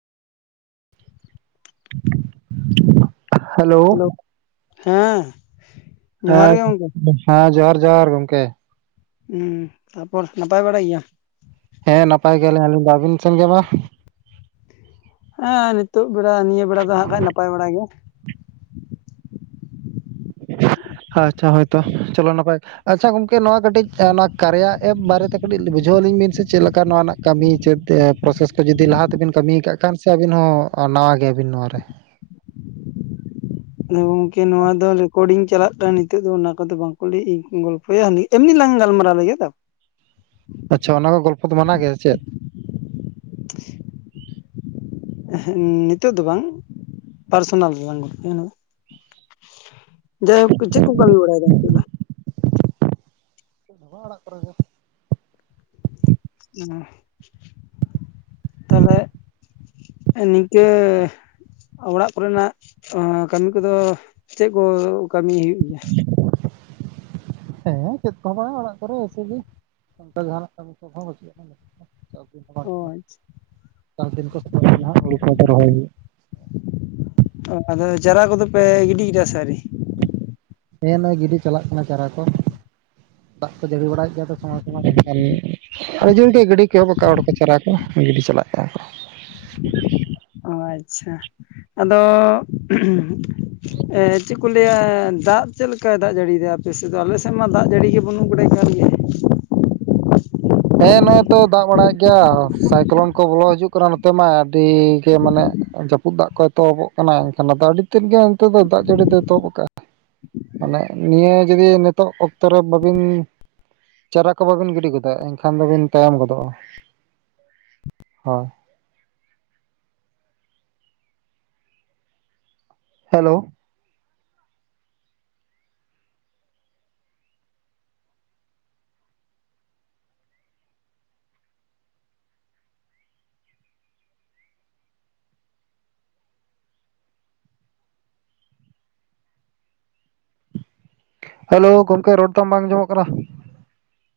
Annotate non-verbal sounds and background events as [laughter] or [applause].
[unintelligible] Hello ᱦᱮᱸ ᱡᱚᱦᱟᱨ ᱦᱮᱸ, ᱜᱮ ᱜᱚᱝᱠᱮ ᱦᱮᱸ ᱡᱚᱦᱟᱨ ᱡᱚᱦᱟᱨ ᱜᱚᱝᱠᱮ, ᱦᱮᱸ ᱛᱟᱯᱚᱨ ᱱᱟᱯᱟᱭ ᱵᱟᱲᱟᱭ ᱜᱮᱭᱟ? ᱦᱮᱸ ᱱᱟᱯᱟᱭ ᱜᱮᱭᱟᱞᱤᱧ ᱟᱹᱞᱤᱧ᱾ ᱫᱚ ᱟᱹᱵᱤᱱ ᱥᱮᱱ ᱜᱮ ᱵᱟᱝ? ᱦᱮᱸ ᱱᱤᱛᱳᱜ ᱵᱮᱲᱟ ᱱᱤᱭᱟᱹ ᱵᱮᱲᱟ ᱫᱚ ᱦᱟᱸᱜ ᱠᱷᱟᱱᱡ ᱱᱟᱯᱟᱭ ᱵᱟᱲᱟ ᱜᱮᱭᱟ᱾ ᱟᱪᱪᱷᱟ ᱦᱳᱭᱛᱚ ᱪᱚᱞᱚ ᱱᱟᱯᱟᱭ᱾ ᱟᱪᱪᱷᱟ ᱜᱚᱝᱠᱮ ᱱᱚᱣᱟ ᱠᱟᱹᱴᱤᱡ ᱚᱱᱟ ᱠᱟᱨᱭᱟ ᱮᱯ ᱵᱟᱨᱮᱛᱮ ᱠᱟᱹᱴᱤᱡ ᱵᱩᱡᱷᱟᱹᱣ ᱟᱹᱞᱤᱧ ᱵᱤᱱ ᱥᱮ ᱪᱮᱫ ᱞᱮᱠᱟ ᱱᱚᱣᱟ ᱨᱮᱱᱟᱜ? ᱠᱟᱹᱢᱤ ᱪᱮᱫ ᱯᱨᱚᱥᱮᱥ ᱠᱚ ᱡᱩᱫᱤ ᱞᱟᱦᱟ ᱛᱮᱵᱤᱱ ᱠᱟᱹᱢᱤ ᱟᱠᱟᱫ ᱠᱷᱟᱱ ᱥᱮ ᱟᱹᱵᱤᱱ ᱦᱚᱸ ᱱᱟᱣᱟ ᱜᱮᱭᱟᱵᱤᱱ ᱱᱚᱣ ᱨᱮ? ᱟ ᱜᱚᱝᱠᱮ ᱱᱚᱣᱟ ᱫᱚ ᱨᱮᱠᱚᱨᱰᱤᱝ ᱪᱟᱞᱟᱜ ᱠᱟᱱᱟ ᱱᱤᱛᱚᱜ ᱫᱚ ᱚᱱᱟ ᱠᱚᱫᱚ ᱵᱟᱝᱠᱚ ᱞᱟᱹᱭ ᱜᱚᱞᱯᱚᱭᱟ᱾ ᱦᱟᱹᱱ ᱮᱢᱱᱤ ᱞᱟᱝ ᱜᱟᱞᱢᱟᱨᱟᱣ ᱞᱮᱜᱮ ᱛᱟ ᱟᱪᱪᱷᱟ ᱚᱱᱟ ᱠᱚ ᱜᱚᱞᱯᱚ ᱫᱚ ᱢᱟᱱᱟ ᱜᱮᱭᱟ ᱥᱮ ᱪᱮᱫ? [unintelligible] ᱱᱤᱛᱳᱜ ᱫᱚ ᱵᱟᱝ, ᱯᱟᱨᱥᱚᱱᱟᱞ ᱞᱟᱝ ᱜᱚᱞᱯᱚᱭᱟ ᱚᱱᱟ ᱫᱚ᱾ ᱡᱟᱭ ᱦᱳᱠ ᱪᱮᱫ ᱠᱚ ᱠᱟᱹᱢᱤ ᱵᱟᱲᱟᱭ ᱮᱫᱟᱢ ᱱᱤᱛᱚᱜ ᱫᱚ? ᱤᱧ ᱢᱟ ᱚᱲᱟᱜ ᱠᱚᱨᱮᱜᱮ᱾ ᱦᱮᱸ ᱛᱟᱦᱞᱮ ᱱᱤᱝᱠᱟᱹ ᱚᱲᱟᱜ ᱠᱚᱨᱮᱱᱟᱜ ᱠᱟᱹᱢᱤ ᱠᱚᱫᱚ ᱪᱮᱫ ᱠᱚ ᱠᱟᱹᱢᱤ ᱦᱩᱭᱩᱜ ᱜᱮᱭᱟ? [unintelligible] ᱦᱮᱸ ᱪᱮᱫ ᱠᱚᱦᱚᱸ ᱵᱟᱝᱟ, ᱚᱲᱟᱜ ᱠᱚᱨᱮ ᱮᱥᱮ ᱚᱱᱠᱟ ᱡᱟᱦᱟᱱᱟᱜ ᱠᱟᱹᱢᱤ ᱠᱚᱦᱚᱸ ᱵᱟᱹᱪᱩᱜ ᱟᱱᱟ ᱱᱤᱛᱚᱜ ᱚ ᱫᱚ᱾ ᱟᱪᱪᱷᱟ ᱪᱟᱥ ᱫᱤᱱ ᱠᱚᱦᱚ ᱥᱮᱴᱮᱨ ᱮᱱᱟ ᱦᱟᱜ ᱦᱩᱲᱩ ᱠᱚ ᱟᱫᱚ ᱨᱚᱦᱚᱭ ᱦᱩᱭᱩᱜ-ᱟ ᱚ ᱟᱫᱚ ᱪᱟᱨᱟ ᱠᱚᱫᱚ ᱯᱮ ᱜᱤᱰᱤ ᱠᱮᱫᱟ ᱟᱣᱨᱤ ᱦᱮᱸ ᱱᱚᱜᱼᱚᱭ ᱜᱤᱰᱤ ᱪᱟᱞᱟᱜ ᱠᱟᱱᱟ ᱪᱟᱨᱟ ᱠᱚ ᱫᱟᱜ ᱠᱚ ᱡᱟᱹᱲᱤ ᱵᱟᱲᱟᱭᱮᱫ ᱜᱮᱭᱟᱭ ᱛᱚ ᱥᱚᱢᱚᱭ ᱥᱚᱢᱚᱭ [unintelligible] ᱵᱟᱠᱷᱟᱡ ᱦᱚᱲ ᱠᱚ [unintelligible] ᱜᱟᱹᱰᱤ ᱪᱟᱞᱟᱜ ᱠᱟᱱᱟ ᱠᱚ ᱚ ᱟᱪᱪᱷᱟ ᱟᱫᱚ ᱪᱮᱫ ᱠᱚ ᱞᱟᱹᱭᱟ ᱫᱟᱜ ᱪᱮᱫ ᱞᱮᱠᱟᱭ ᱫᱟᱜ ᱡᱟᱹᱲᱤᱭᱮᱫᱟ ᱟᱯᱮᱥᱮᱫ ᱫᱚ ᱟᱞᱮᱥᱮᱫ ᱢᱟ ᱫᱟᱜ ᱡᱟᱹᱲᱤ ᱜᱮ ᱵᱟᱹᱱᱩᱜ ᱟᱠᱟᱫᱟ ᱮᱠᱟᱞ ᱜᱮ ᱦᱮᱸ ᱱᱚᱜᱼᱚᱭ ᱛᱚ ᱫᱟᱜ ᱵᱟᱲᱟᱭᱮᱫ ᱜᱮᱭᱟ ᱥᱟᱭᱠᱞᱚᱱ ᱠᱚ ᱵᱚᱞᱚ ᱦᱤᱡᱩᱜ ᱠᱟᱱᱟ ᱱᱚᱛᱮ ᱢᱟ ᱟᱹᱰᱤ ᱜᱮ ᱢᱟᱱᱮ ᱡᱟᱹᱯᱩᱫ ᱫᱟᱜ ᱠᱚ ᱮᱛᱚᱦᱚᱵᱚᱜ ᱠᱟᱱᱟ ᱮᱱᱠᱷᱟᱱ ᱟᱫᱚ ᱟᱹᱰᱤ ᱛᱮᱫ ᱜᱮ ᱚᱱᱛᱮ ᱫᱚ ᱫᱟᱜ ᱡᱟᱹᱲᱤ ᱫᱚ ᱮᱛᱚᱦᱚᱵ ᱟᱠᱟᱜᱼᱟ ᱢᱟᱱᱮ ᱱᱤᱭᱟᱹ ᱡᱩᱫᱤ ᱱᱤᱛᱚᱜ ᱚᱠᱛᱚ ᱨᱮ ᱵᱟᱹᱵᱤᱱ ᱪᱟᱨᱟ ᱠᱚ ᱵᱟᱵᱤᱱ ᱜᱤᱰᱤ ᱜᱚᱫᱟ ᱮᱱᱠᱷᱟᱱ ᱫᱚᱵᱤᱱ ᱛᱟᱭᱚᱢ ᱜᱚᱫᱚᱜᱼᱟ ᱦᱳᱭ ᱦᱮᱞᱳ ᱦᱮᱞᱳ ᱜᱚᱢᱠᱮ ᱨᱚᱲ ᱛᱟᱢ ᱵᱟᱝ ᱟᱸᱡᱚᱢᱚᱜ ᱠᱟᱱᱟ